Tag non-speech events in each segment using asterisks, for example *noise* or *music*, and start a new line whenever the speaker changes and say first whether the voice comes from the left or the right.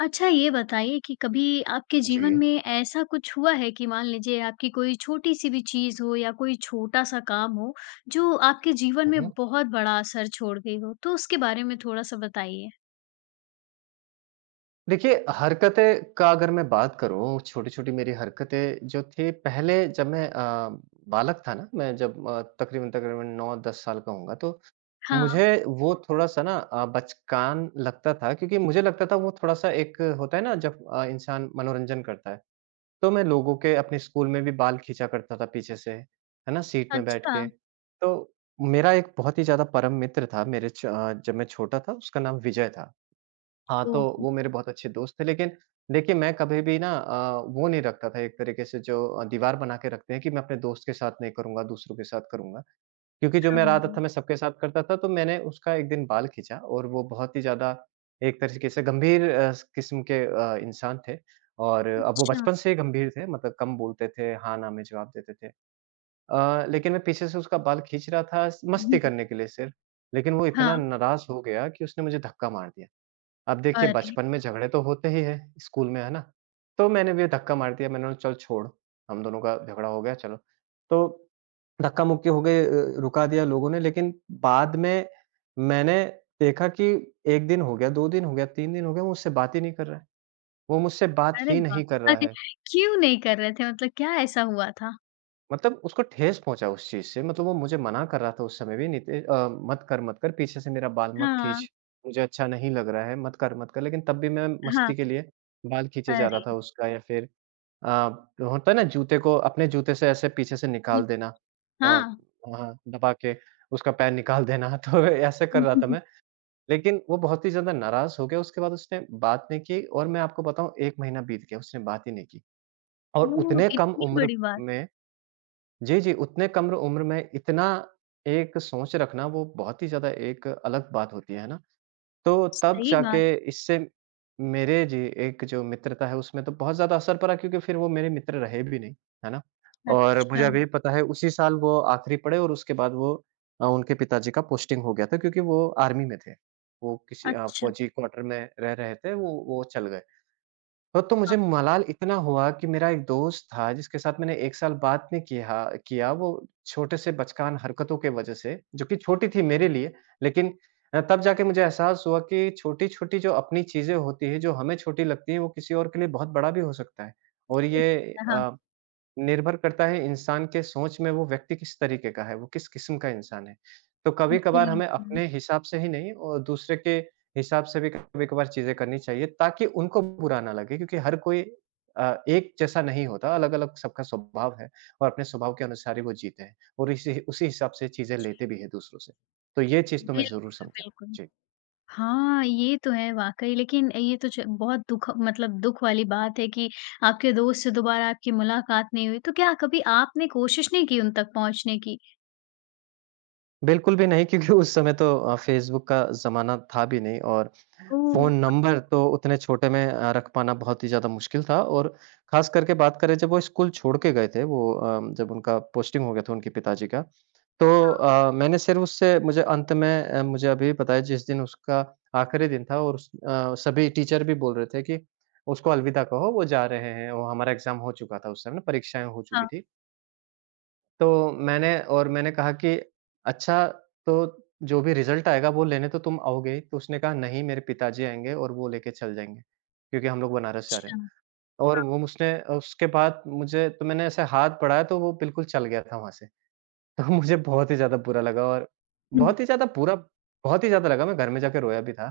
left: अच्छा ये बताइए कि कभी आपके
right: जी।
left: जीवन में ऐसा कुछ हुआ है कि मान लीजिए आपकी कोई छोटी-सी भी चीज़ हो या कोई छोटा-सा काम हो, जो आपके जीवन
right: हुँ,
left: में
right: हुँ।
left: बहुत बड़ा असर छोड़ गई हो? तो उसके बारे में थोड़ा-सा बताइए।
right: देखिए, हरकतें का अगर मैं बात करूँ, छोटी-छोटी मेरी हरकतें जो थी पहले जब मैं बालक था ना, मैं जब तकरीबन-तकरीबन 9-10 साल का होऊँगा, तो
left: हाँ,
right: मुझे वो थोड़ा-सा ना बचकान लगता था क्योंकि मुझे लगता था वो थोड़ा-सा एक होता है ना जब इंसान मनोरंजन करता है, तो मैं लोगों के अपने स्कूल में भी बाल खींचा करता था पीछे से, है ना? सीट में बैठ
left: अच्छा।
right: के। तो मेरा एक बहुत ही ज़्यादा परम मित्र था मेरे जब मैं छोटा था उसका नाम विजय था। हाँ, तो
left: ओह!
right: वो मेरे बहुत अच्छे दोस्त थे, लेकिन देखिए मैं कभी भी ना वो नहीं रखता था एक तरीके से जो दीवार बना के रखते हैं कि मैं अपने दोस्त के साथ नहीं करूँगा, दूसरों के साथ करूँगा। क्योंकि जो मेरा आदत
left: हाँ,
right: था मैं सबके साथ करता था, तो मैंने उसका एक दिन बाल खींचा और वो बहुत ही ज़्यादा एक तरीके से गंभीर स किस्म के इंसान थे और अब वो
left: अच्छा।
right: बचपन से ही गंभीर थे, मतलब कम बोलते थे, हाँ-ना में जवाब देते थे। लेकिन मैं पीछे से उसका बाल खींच रहा था स
left: हुँ,
right: मस्ती
left: हुँ।
right: करने के लिए सिर्फ़, लेकिन वो
left: हाँ,
right: इतना नाराज़ हो गया कि उसने मुझे धक्का मार दिया। अब देखिए
left: अरे!
right: बचपन में झगड़े तो होते ही हैं स्कूल में, है ना? तो मैंने भी धक्का मार दिया, मैंने बोला चल छोड़, हम दोनों का झगड़ा हो गया चलो। तो धक्का-मुक्की हो गई रुका दिया लोगों ने लेकिन बाद में मैंने देखा कि 1 दिन हो गया, 2 दिन हो गया, 3 दिन हो गया, वो मुझसे बात ही नहीं कर रहा है। वो मुझसे बात
left: अरे
right: ही
left: वाह!
right: नहीं कर रहा
left: अरे!
right: है।
left: क्यों नहीं कर रहे थे? मतलब क्या ऐसा हुआ था?
right: मतलब उसको ठेस पहुँचा उस चीज़ से, मतलब वो मुझे मना कर रहा था उस समय भी मत कर, मत कर, पीछे से मेरा बाल मत
left: हाँ,
right: खींच, मुझे अच्छा नहीं लग रहा है, मत कर, मत कर। लेकिन तब भी मैं
left: हाँ।
right: मस्ती के लिए बाल खींचे जा रहा था
left: अरे!
right: उसका या फिर अ, होता है ना जूते को अपने जूते से ऐसे पीछे से
left: हुँ,
right: निकाल देना
left: हाँ।
right: हाँ, दबा के उसका पैर निकाल देना *laughs* तो ऐसे कर रहा था मैं।
left: *laughs*
right: लेकिन वो बहुत ही ज़्यादा नाराज़ हो गया, उसके बाद उसने बात नहीं की और मैं आपको बताऊँ 1 महीना बीत गया, उसने बात ही नहीं की। और
left: ओह!
right: उतने कम
left: इतनी
right: उम्र
left: बड़ी बात।
right: में जी, जी, उतने कम उम्र में इतना एक सोच रखना वो बहुत ही ज़्यादा एक अलग बात होती है ना? तो तब
left: सही बात।
right: जाके इससे मेरे जी एक जो मित्रता है उसमें तो बहुत ज़्यादा असर पड़ा क्योंकि फिर वो मेरे मित्र रहे भी नहीं, है ना? और मुझे
left: अच्छा,
right: अभी पता है उसी साल वो आखिरी पढ़े और उसके बाद वो उनके पिताजी का पोस्टिंग हो गया था क्योंकि वो आर्मी में थे। वो किसी
left: अच्छा।
right: फौजी क्वार्टर में रह रहे थे, वो चल गए। हाँ, तो मुझे
left: हाँ,
right: मलाल इतना हुआ कि मेरा एक दोस्त था जिसके साथ मैंने 1 साल बात नहीं किया किया, वो छोटे से बचकान हरकतों के वजह से, जो कि छोटी थी मेरे लिए, लेकिन तब जाके मुझे एहसास हुआ कि छोटी-छोटी जो अपनी चीज़ें होती हैं, जो हमें छोटी लगती हैं, वो किसी और के लिए बहुत बड़ा भी हो सकता है। और
left: हो
right: ये
left: सकता है, हाँ।
right: अ, निर्भर करता है इंसान के सोच में वो व्यक्ति किस तरीके का है, वो किस किस्म का इंसान है। तो कभी-कभार हमें
left: बिल्कुल।
right: अपने हिसाब से ही नहीं और दूसरे के हिसाब से भी कभी-कभार चीज़ें करनी चाहिए ताकि उनको बुरा ना लगे क्योंकि हर कोई एक जैसा नहीं होता, अलग-अलग सबका स्वभाव है और अपने स्वभाव के अनुसार ही वो जीते हैं और इसी उसी हिसाब से चीज़ें
left: जी।
right: लेते भी हैं दूसरों से। तो ये चीज़ तो मैं ज़रूर
left: बिल्कुल,
right: समझा।
left: बिल्कुल।
right: जी।
left: हाँ, ये तो है वाक़ई लेकिन ये तो च बहुत दुख मतलब दुख वाली बात है कि आपके दोस्त से दोबारा आपकी मुलाकात नहीं हुई, तो क्या कभी आपने कोशिश नहीं की उन तक पहुँचने की?
right: बिल्कुल भी नहीं क्योंकि उस समय तो फ़ेसबुक का ज़माना था भी नहीं और
left: ओह!
right: फ़ोन नंबर तो उतने छोटे में रख पाना बहुत ही ज़्यादा मुश्किल था और ख़ास करके बात करें जब वो स्कूल छोड़ के गए थे वो जब उनका पोस्टिंग हो गया था उनके पिताजी का, तो मैंने सिर्फ़ उससे मुझे अंत में मुझे अभी पता है जिस दिन उसका आखिरी दिन था और उस सभी टीचर भी बोल रहे थे कि उसको अलविदा कहो वो जा रहे हैं, वो हमारा एग्ज़ाम हो चुका था उस समय ना परीक्षाएँ हो चुकी
left: हाँ,
right: थी। तो मैंने और मैंने कहा कि अच्छा तो जो भी रिज़ल्ट आएगा वो लेने तो तुम आओगे ही? तो उसने कहा नहीं मेरे पिताजी आएँगे और वो लेके चल जाएँगे, क्योंकि हम लोग बनारस जा रहे हैं।
left: अच्छा।
right: और वो उसने उसके बाद मुझे तो मैंने ऐसे हाथ बढ़ाया तो वो बिल्कुल चल गया था वहाँ से। *laughs* तो मुझे बहुत ही ज़्यादा बुरा लगा और
left: हुँ,
right: बहुत ही ज़्यादा बुरा बहुत ही ज़्यादा लगा मैं घर में जाके रोया भी था,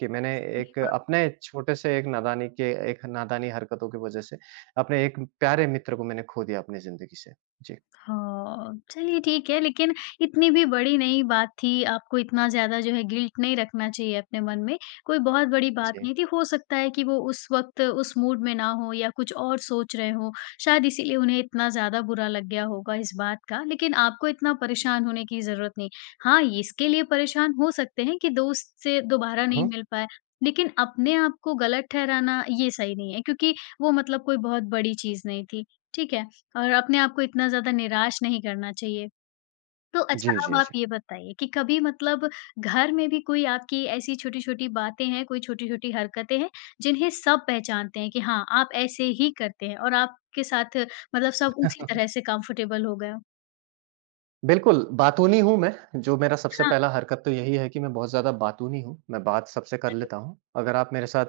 right: कि मैंने
left: सही
right: एक
left: बात।
right: अपने छोटे से एक नादानी के एक नादानी हरकतों की वज़ह से अपने एक प्यारे मित्र को मैंने खो दिया अपनी ज़िंदगी से। जी।
left: हाँ, चलिए ठीक है लेकिन इतनी भी बड़ी नहीं बात थी, आपको इतना ज़्यादा जो है गिल्ट नहीं रखना चाहिए अपने मन में, कोई बहुत बड़ी बात
right: जी।
left: नहीं थी। हो सकता है कि वो उस वक़्त उस मूड में ना हों या कुछ और सोच रहे हों, शायद इसीलिए उन्हें इतना ज़्यादा बुरा लग गया होगा इस बात का, लेकिन आपको इतना परेशान होने की ज़रूरत नहीं। हाँ, इसके लिए परेशान हो सकते हैं कि दोस्त से दोबारा नहीं
right: हुँ।
left: मिल पाए, लेकिन अपने आप को गलत ठहराना ये सही नहीं है क्योंकि वो मतलब कोई बहुत बड़ी चीज़ नहीं थी, ठीक है? और अपने आप को इतना ज़्यादा निराश नहीं करना चाहिए। तो अच्छा
right: जी,
left: अब
right: जी,
left: आप
right: जी।
left: ये बताइए कि कभी मतलब घर में भी कोई आपकी ऐसी छोटी-छोटी बातें हैं, कोई छोटी-छोटी हरकतें हैं, जिन्हें सब पहचानते हैं कि हाँ, आप ऐसे ही करते हैं और आपके साथ मतलब सब उसी तरह से कंफर्टेबल हो गए हो?
right: बिल्कुल, बातूनी हूँ मैं, जो मेरा सबसे
left: हाँ,
right: पहला हरकत तो यही है कि मैं बहुत ज़्यादा बातूनी हूँ, मैं बात सबसे कर
left: अरे
right: लेता
left: वाह!
right: हूँ। अगर आप मेरे साथ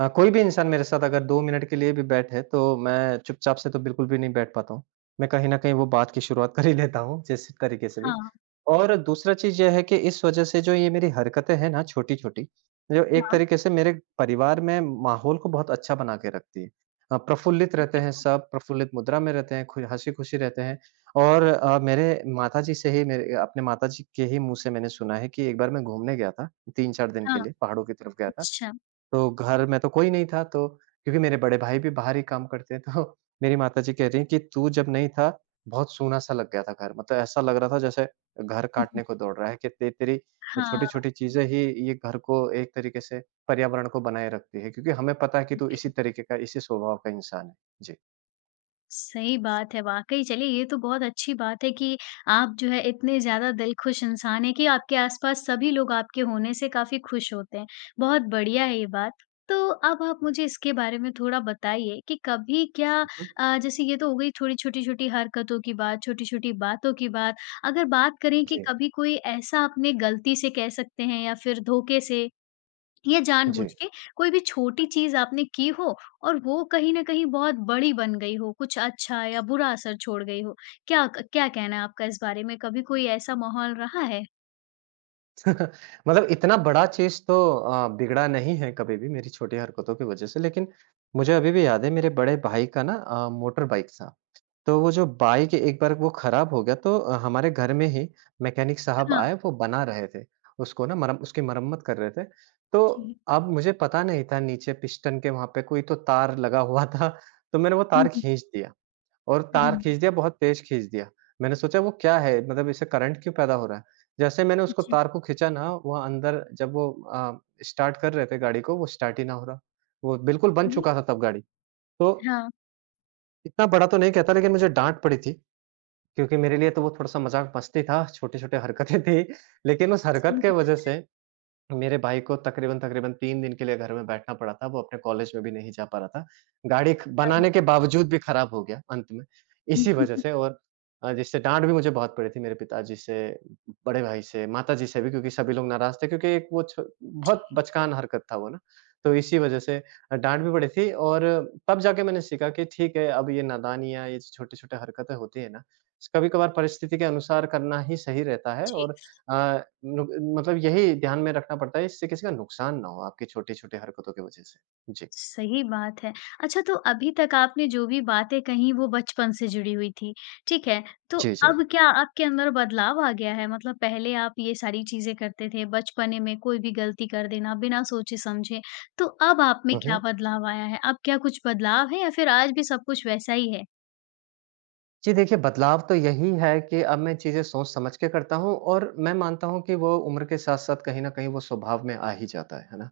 right: कोई भी इंसान मेरे साथ अगर 2 मिनट के लिए भी बैठे, तो मैं चुपचाप से तो बिल्कुल भी नहीं बैठ पाता हूँ। मैं कहीं न कहीं वो बात की शुरुआत कर ही लेता हूँ, जिस तरीके से भी।
left: हाँ,
right: और दूसरा चीज़ ये है कि इस वजह से जो ये मेरी हरकतें हैं ना छोटी-छोटी, जो एक
left: हाँ।
right: तरीके से मेरे परिवार में माहौल को बहुत अच्छा बना के रखती है। प्रफुल्लित
left: बहुत
right: रहते हैं
left: बढ़िया।
right: सब, प्रफुल्लित मुद्रा में रहते हैं, खु हँसी-खुशी रहते हैं। और मेरे माताजी से ही मेरे अपने माताजी के ही मुँह से मैंने सुना है कि एक बार मैं घूमने गया था 3-4 दिन के
left: हाँ,
right: लिए, पहाड़ों की तरफ गया था।
left: अच्छा।
right: तो घर में तो कोई नहीं था तो क्योंकि मेरे बड़े भाई भी बाहर ही काम करते हैं तो मेरी माताजी कह रही हैं कि तू जब नहीं था, बहुत सूना-सा लग गया था घर। मतलब ऐसा लग रहा था जैसे घर
left: हुँ, हुँ।
right: काटने को दौड़ रहा है कि ते तेरी
left: हाँ,
right: छोटी-छोटी चीज़ें ही ये घर को एक तरीके से पर्यावरण को बनाए रखती है क्योंकि हमें पता है कि तू इसी
left: बिल्कुल।
right: तरीके का, इसी स्वभाव का इंसान है। जी।
left: सही बात है, वाक़ई चलिए ये तो बहुत अच्छी बात है कि आप जो है इतने ज़्यादा दिलखुश इंसान हैं कि आपके आस-पास सभी लोग आपके होने से काफ़ी खुश होते हैं। बहुत बढ़िया है ये बात। तो अब आप मुझे इसके बारे में थोड़ा बताइए कि कभी क्या
right: हुँ, हुँ।
left: जैसे ये तो हो गई थोड़ी छोटी-छोटी हरकतों की बात, छोटी-छोटी बातों की बात। अगर बात करें कि
right: जी,
left: कभी कोई ऐसा आपने गलती से कह सकते हैं या फिर धोखे से या जानबूझ
right: जी।
left: के कोई भी छोटी चीज़ आपने की हो और वो कहीं न कहीं बहुत बड़ी बन गई हो, कुछ अच्छा या बुरा असर छोड़ गई हो। क्या कहना है आपका इस बारे में? कभी कोई ऐसा माहौल रहा है?
right: *laughs* मतलब इतना बड़ा चीज़ तो बिगड़ा नहीं है कभी भी मेरी छोटी हरकतों की वज़ह से, लेकिन मुझे अभी भी याद है मेरे बड़े भाई का ना मोटर बाइक था। तो वो जो बाइक एक बार वो खराब हो गया तो हमारे घर में ही मैकेनिक साहब
left: हाँ,
right: आए, वो बना रहे थे। उसको ना मरम उसकी मरम्मत कर रहे थे। तो
left: जी।
right: अब मुझे पता नहीं था नीचे पिस्टन के वहाँ पे कोई तो तार लगा हुआ था, तो मैंने वो तार
left: हुँ, हुँ।
right: खींच दिया। और
left: हाँ,
right: तार खींच दिया, बहुत तेज़ खींच दिया। मैंने सोचा वो क्या है? मतलब इससे करंट क्यों पैदा हो रहा है? जैसे मैंने उसको
left: जी।
right: तार को खींचा ना, वहाँ अंदर जब वो स्टार्ट कर रहे थे गाड़ी को, वो स्टार्ट ही ना हो रहा। वो बिल्कुल बन चुका था तब गाड़ी। तो
left: हाँ,
right: इतना बड़ा तो नहीं कहता लेकिन मुझे डाँट पड़ी थी, क्योंकि मेरे लिए तो वो थोड़ा-सा मज़ाक मस्ती था, छोटी-छोटी हरकतें थी। लेकिन उस हरकत
left: सही
right: के वज़ह
left: बात
right: से मेरे भाई को तकरीबन-तकरीबन 3 दिन के लिए घर में बैठना पड़ा था, वो अपने कॉलेज में भी नहीं जा पा रहा था। गाड़ी ख
left: है।
right: बनाने के बावजूद भी खराब हो गया अंत में, इसी वजह से
left: *laughs*
right: और जिससे डाँट भी मुझे बहुत पड़ी थी मेरे पिताजी से, बड़े भाई से, माताजी से भी क्योंकि सभी लोग नाराज़ थे क्योंकि एक वो छ बहुत
left: जी,
right: बचकान हरकत था वो ना, तो इसी वजह से अ, डाँट भी पड़ी थी और तब जाके मैंने सीखा कि ठीक है, अब ये नादानियाँ, ये जो छोटे-छोटे हरकतें होती हैं ना, कभी-कभार परिस्थिति के अनुसार करना ही सही रहता है
left: जी।
right: और अ, नुक मतलब यही ध्यान में रखना पड़ता है, इससे किसी का नुकसान ना हो आपकी छोटी-छोटी हरकतों की वजह से। जी।
left: सही बात है। अच्छा तो अभी तक आपने जो भी बातें कहीं वो बचपन से जुड़ी हुई थी, ठीक है? तो
right: जी, जी।
left: अब क्या आपके अंदर बदलाव आ गया है? मतलब पहले आप ये सारी चीज़ें करते थे, बचपने में कोई भी गलती कर देना बिना सोचे-समझे, तो अब आप में
right: हुँ,
left: क्या
right: हुँ।
left: बदलाव आया है? अब क्या कुछ बदलाव है या फिर आज भी सब कुछ वैसा ही है?
right: जी, देखिए बदलाव तो यही है कि अब मैं चीज़ें सोच समझ के करता हूँ और मैं मानता हूँ कि वो उम्र के साथ-साथ कहीं न कहीं वो स्वभाव में आ ही जाता है ना?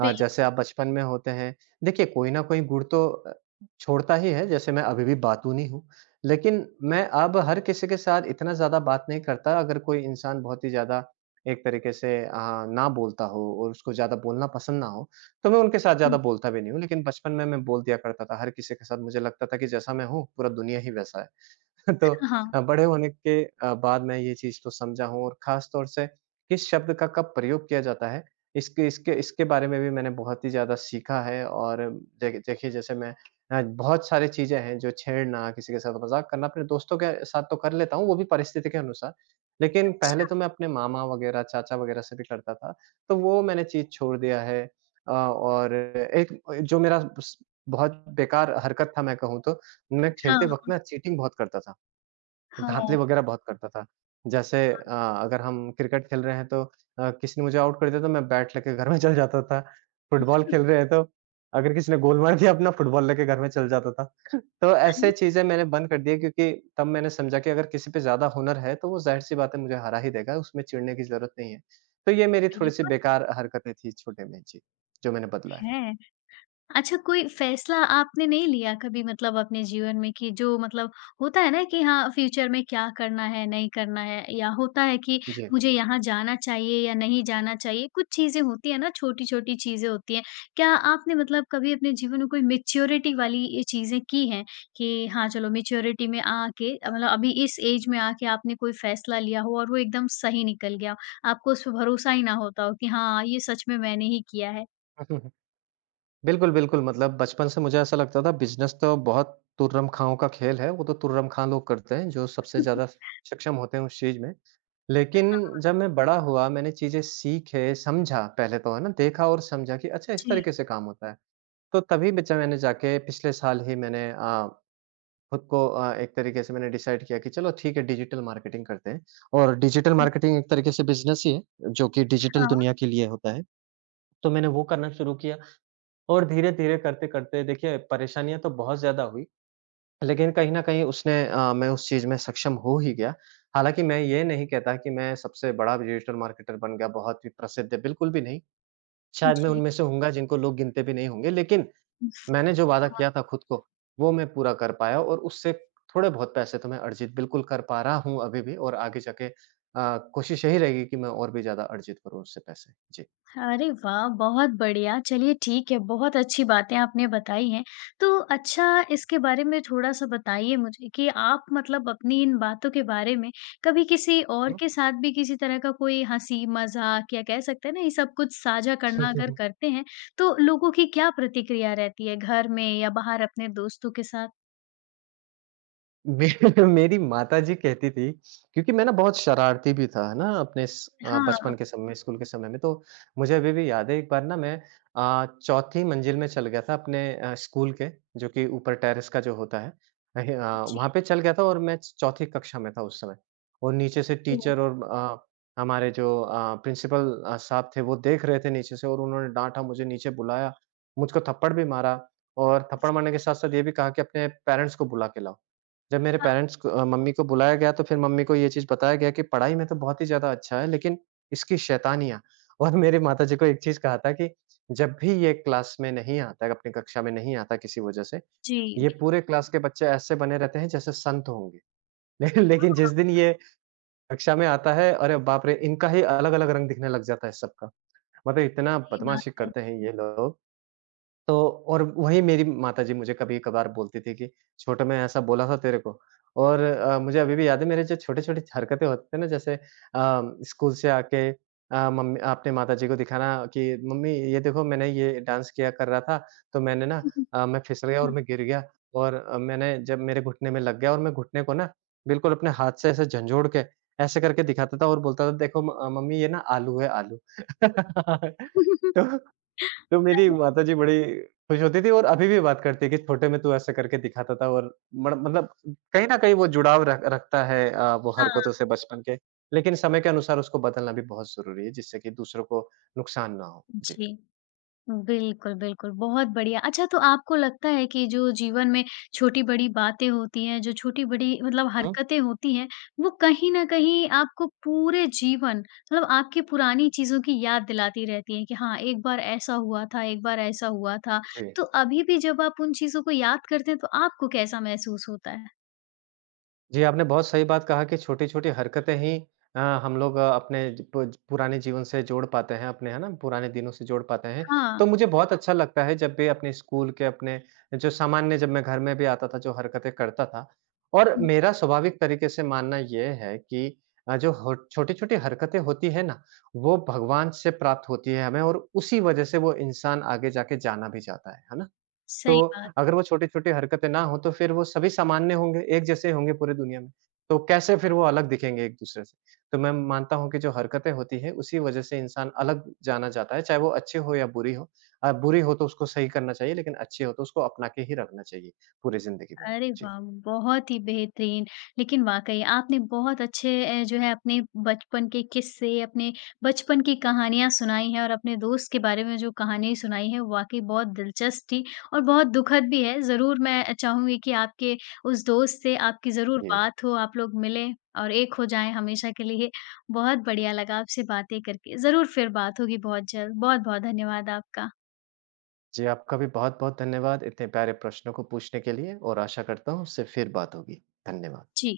right: हाँ, जैसे
left: बिल्कुल।
right: आप बचपन में होते हैं, देखिए कोई ना कोई गुण तो छोड़ता ही है, जैसे मैं अभी भी बातूनी हूँ। लेकिन मैं अब हर किसी के साथ इतना ज़्यादा बात नहीं करता, अगर कोई इंसान बहुत ही ज़्यादा एक तरीके से ना बोलता हो और उसको ज़्यादा बोलना पसंद ना हो, तो मैं उनके साथ ज़्यादा
left: हुँ।
right: बोलता भी नहीं हूँ। लेकिन बचपन में मैं बोल दिया करता था हर किसी के साथ, मुझे लगता था कि जैसा मैं हूँ, पूरा दुनिया ही वैसा है। *laughs* तो
left: हाँ।
right: बड़े होने के बाद मैं ये चीज़ तो समझा हूँ और ख़ास तौर से किस शब्द का कब प्रयोग किया जाता है, इसके इसके इसके बारे में भी मैंने बहुत ही ज़्यादा सीखा है और देखिए जैसे मैं बहुत सारी चीज़ें हैं जो छेड़ना, किसी के साथ मज़ाक करना, अपने दोस्तों के साथ तो कर लेता हूँ, वो भी परिस्थिति के अनुसार। लेकिन पहले
left: अच्छा,
right: तो मैं अपने मामा वग़ैरह, चाचा वग़ैरह से भी करता था, तो वो मैंने चीज़ छोड़ दिया है। और एक जो मेरा बस बहुत बेकार हरकत था मैं कहूँ तो, मैं खेलते वक़्त
left: हाँ।
right: ना चीटिंग बहुत करता था।
left: हाँ,
right: धाँधली
left: हाँ।
right: वगैरह बहुत करता था। जैसे अगर हम क्रिकेट खेल रहे हैं तो किसी ने मुझे आउट कर दिया तो मैं बैट लेके घर में *laughs* चला जाता था। फुटबॉल खेल रहे हैं तो अगर किसी ने गोल मार दिया अपना फुटबॉल लेके घर में चला जाता था। तो ऐसे
left: अरे!
right: चीज़ें मैंने बंद कर दी है क्योंकि तब मैंने समझा कि अगर किसी पे ज़्यादा हुनर है तो वो ज़ाहिर-सी बात है मुझे हरा ही देगा, उसमें चिढ़ने की ज़रूरत नहीं है। तो ये मेरी थोड़ी-सी
left: बिल्कुल
right: बेकार हरकतें थी छोटे में। जी, जो मैंने बदला है।
left: है। अच्छा, कोई फ़ैसला आपने नहीं लिया कभी मतलब अपने जीवन में कि जो मतलब होता है ना कि हाँ, फ्यूचर में क्या करना है, नहीं करना है या होता है कि
right: जी।
left: मुझे यहाँ जाना चाहिए या नहीं जाना चाहिए, कुछ चीज़ें होती हैं ना, छोटी-छोटी चीज़ें होती हैं। क्या आपने मतलब कभी अपने जीवन में कोई मैच्योरिटी वाली ये चीज़ें की हैं कि हाँ, चलो मैच्योरिटी में आके मतलब अभी इस एज में आके आपने कोई फ़ैसला लिया हो और वो एकदम सही निकल गया, आपको उस पे भरोसा ही ना होता हो कि हाँ, ये सच में मैंने ही किया है?
right: *laughs* बिल्कुल, बिल्कुल, मतलब बचपन से मुझे ऐसा लगता था बिज़नेस तो बहुत तुर्रम खाओं का खेल है, वो तो तुर्रम खाँ लोग करते हैं, जो सबसे ज़्यादा
left: *laughs*
right: सक्षम होते हैं उस चीज़ में। लेकिन
left: हाँ,
right: जब मैं बड़ा हुआ, मैंने चीज़ें सीखे, समझा पहले तो, है ना? देखा और समझा कि अच्छा इस
left: जी।
right: तरीके से काम होता है। तो तभी बचा मैंने जाके पिछले साल ही मैंने खुद को एक तरीके से मैंने डिसाइड किया कि चलो ठीक है डिजिटल मार्केटिंग करते हैं और डिजिटल मार्केटिंग एक तरीके से बिज़नेस ही है, जो कि डिजिटल
left: हाँ,
right: दुनिया के लिए होता है। तो मैंने वो करना शुरू किया। और धीरे-धीरे करते-करते देखिए परेशानियाँ तो बहुत ज़्यादा हुई, लेकिन कहीं न कहीं मैं उस चीज़ में सक्षम हो ही गया। हालाँकि मैं ये नहीं कहता कि मैं सबसे बड़ा डिजिटल मार्केटर बन गया, बहुत ही प्रसिद्ध, बिल्कुल भी नहीं। शायद मैं
left: जी।
right: उनमें से होऊँगा जिनको लोग गिनते भी नहीं होंगे, लेकिन मैंने जो वादा किया था खुद को, वो मैं पूरा कर पाया और उससे थोड़े बहुत पैसे तो मैं अर्जित बिल्कुल कर पा रहा हूँ अभी भी और आगे जाके कोशिश यही रहेगी कि मैं और भी ज़्यादा अर्जित करूँ उससे पैसे। जी।
left: हाँ, अरे वाह! बहुत बढ़िया। चलिए ठीक है, बहुत अच्छी बातें आपने बताई हैं। तो अच्छा इसके बारे में थोड़ा-सा बताइए मुझे कि आप मतलब अपनी इन बातों के बारे में कभी किसी और
right: है
left: के साथ भी किसी तरह का कोई हँसी, मज़ाक या कह सकते हैं ना ये सब कुछ साझा करना
right: ना?
left: अगर
right: *laughs*
left: करते हैं, तो लोगों की क्या प्रतिक्रिया रहती है घर में या बाहर अपने दोस्तों के साथ?
right: मे *laughs* मेरी माताजी कहती थी क्योंकि मैं ना बहुत शरारती भी था, है ना?
left: हाँ,
right: बचपन के समय में, स्कूल के समय में। तो मुझे अभी भी याद है एक बार ना मैं चौथी मंजिल में चल गया था स्कूल के जो कि ऊपर टेरेस का जो होता है। अहे अ,
left: जी,
right: वहाँ पे चल गया था और मैं चौथी कक्षा में था उस समय और नीचे से
left: ओह!
right: टीचर और हमारे जो प्रिंसिपल साहब थे वो देख रहे थे नीचे से और उन्होंने डाँटा, मुझे नीचे बुलाया, मुझको थप्पड़ भी मारा और थप्पड़ मारने के साथ-साथ ये भी कहा कि अपने पेरेंट्स को बुला के लाओ। जब मेरे
left: हाँ,
right: पेरेंट्स को मम्मी को बुलाया गया तो फिर मम्मी को ये चीज़ बताया गया कि पढ़ाई में तो बहुत ही ज़्यादा अच्छा है लेकिन इसकी शैतानियाँ *laughs* और मेरी माताजी को एक चीज़ कहा था कि जब भी ये क्लास में नहीं आता है, अपनी कक्षा में नहीं आता किसी वजह से,
left: जी,
right: ये पूरे क्लास के बच्चे ऐसे बने रहते हैं जैसे संत होंगे। *laughs* लेकिन लेकिन जिस
left: हाँ,
right: दिन ये कक्षा में आता है, अरे बाप रे! इनका ही अलग-अलग रंग दिखने लग जाता है सबका। मतलब इतना
left: वही बात
right: बदमाशी
left: है।
right: करते हैं ये लोग तो और वही मेरी माताजी मुझे कभी-कभार बोलती थी कि, "छोटे में ऐसा बोला था तेरे को" और मुझे अभी भी याद है मेरे जो छोटे-छोटे हरकतें होते थे ना जैसे स्कूल से आके मम्मी अपने माताजी को दिखाना कि, "मम्मी ये देखो मैंने ये डांस किया कर रहा था, तो मैंने ना
left: *laughs*
right: मैं फिसल गया और
left: हाँ।
right: मैं गिर गया और मैंने जब मेरे घुटने में लग गया और मैं घुटने को ना बिल्कुल अपने हाथ से ऐसे झंझोड़ के, ऐसे करके दिखाता था और बोलता था देखो मम्मी ये ना आलू है आलू।" *laughs*
left: *laughs*
right: तो तो मेरी
left: अरे!
right: माताजी बड़ी खुश होती थी और अभी भी बात करती है कि छोटे में तू ऐसे करके दिखाता था और मड़ मतलब कहीं न कहीं वो जुड़ाव रख रखता है वो हरकतों
left: हाँ।
right: से बचपन के। लेकिन समय के अनुसार उसको बदलना भी बहुत ज़रूरी है जिससे कि दूसरों को नुकसान ना हो। जी।
left: जी, बिल्कुल, बिल्कुल, बहुत बढ़िया। अच्छा तो आपको लगता है कि जो जीवन में छोटी-बड़ी बातें होती हैं, जो छोटी-बड़ी मतलब
right: हुँ,
left: हरकतें होती हैं, वो कहीं न कहीं आपको पूरे जीवन मतलब आपकी पुरानी चीज़ों की याद दिलाती रहती हैं कि हाँ, एक बार ऐसा हुआ था, एक बार ऐसा हुआ था।
right: जी।
left: तो अभी भी जब आप उन चीज़ों को याद करते हैं तो आपको कैसा महसूस होता है?
right: जी, आपने बहुत सही बात कहा कि छोटी-छोटी हरकतें ही हम लोग अपने ज पुज पुराने जीवन से जोड़ पाते हैं अपने, है ना? पुराने दिनों से जोड़ पाते हैं।
left: हाँ,
right: तो मुझे बहुत अच्छा लगता है जब भी अपने स्कूल के अपने जो सामान्य जब मैं घर में भी आता था जो हरकतें करता था। और मेरा स्वाभाविक तरीके से मानना ये है कि जो हो छोटी-छोटी हरकतें होती है ना, वो भगवान से प्राप्त होती है हमें और उसी वजह से वो इंसान आगे जाके जाना भी जाता है ना? तो
left: सही बात
right: अगर वो छोटी-छोटी हरकतें ना हो, तो फिर वो सभी सामान्य होंगे, एक जैसे होंगे पूरी दुनिया में। तो कैसे फिर
left: है।
right: वो अलग दिखेंगे एक दूसरे से? तो मैं मानता हूँ कि जो हरकतें होती हैं, उसी वजह से इंसान अलग जाना जाता है, चाहे वो अच्छी हो या बुरी हो। बुरी हो तो उसको सही करना चाहिए, लेकिन अच्छी हो तो उसको अपना के ही रखना चाहिए पूरी ज़िंदगी भर।
left: अरे
right: जी,
left: वाह! बहुत ही बेहतरीन। लेकिन वाक़ई आपने बहुत अच्छे जो है अपने बचपन के किस्से, अपने बचपन की कहानियाँ सुनाई हैं और अपने दोस्त के बारे में जो कहानी सुनाई है, वाक़ई बहुत दिलचस्प थी और बहुत दुखद भी है। ज़रूर मैं चाहूँगी कि आपके उस दोस्त से आपकी ज़रूर
right: जी।
left: बात हो, आप लोग मिलें और एक हो जाएँ हमेशा के लिए। बहुत बढ़िया लगा आपसे बातें करके। ज़रूर फिर बात होगी बहुत जल्द। बहुत-बहुत धन्यवाद आपका।
right: जी, आपका भी बहुत-बहुत धन्यवाद इतने प्यारे प्रश्नों को पूछने के लिए और आशा करता हूँ उससे फिर बात होगी। धन्यवाद।
left: जी।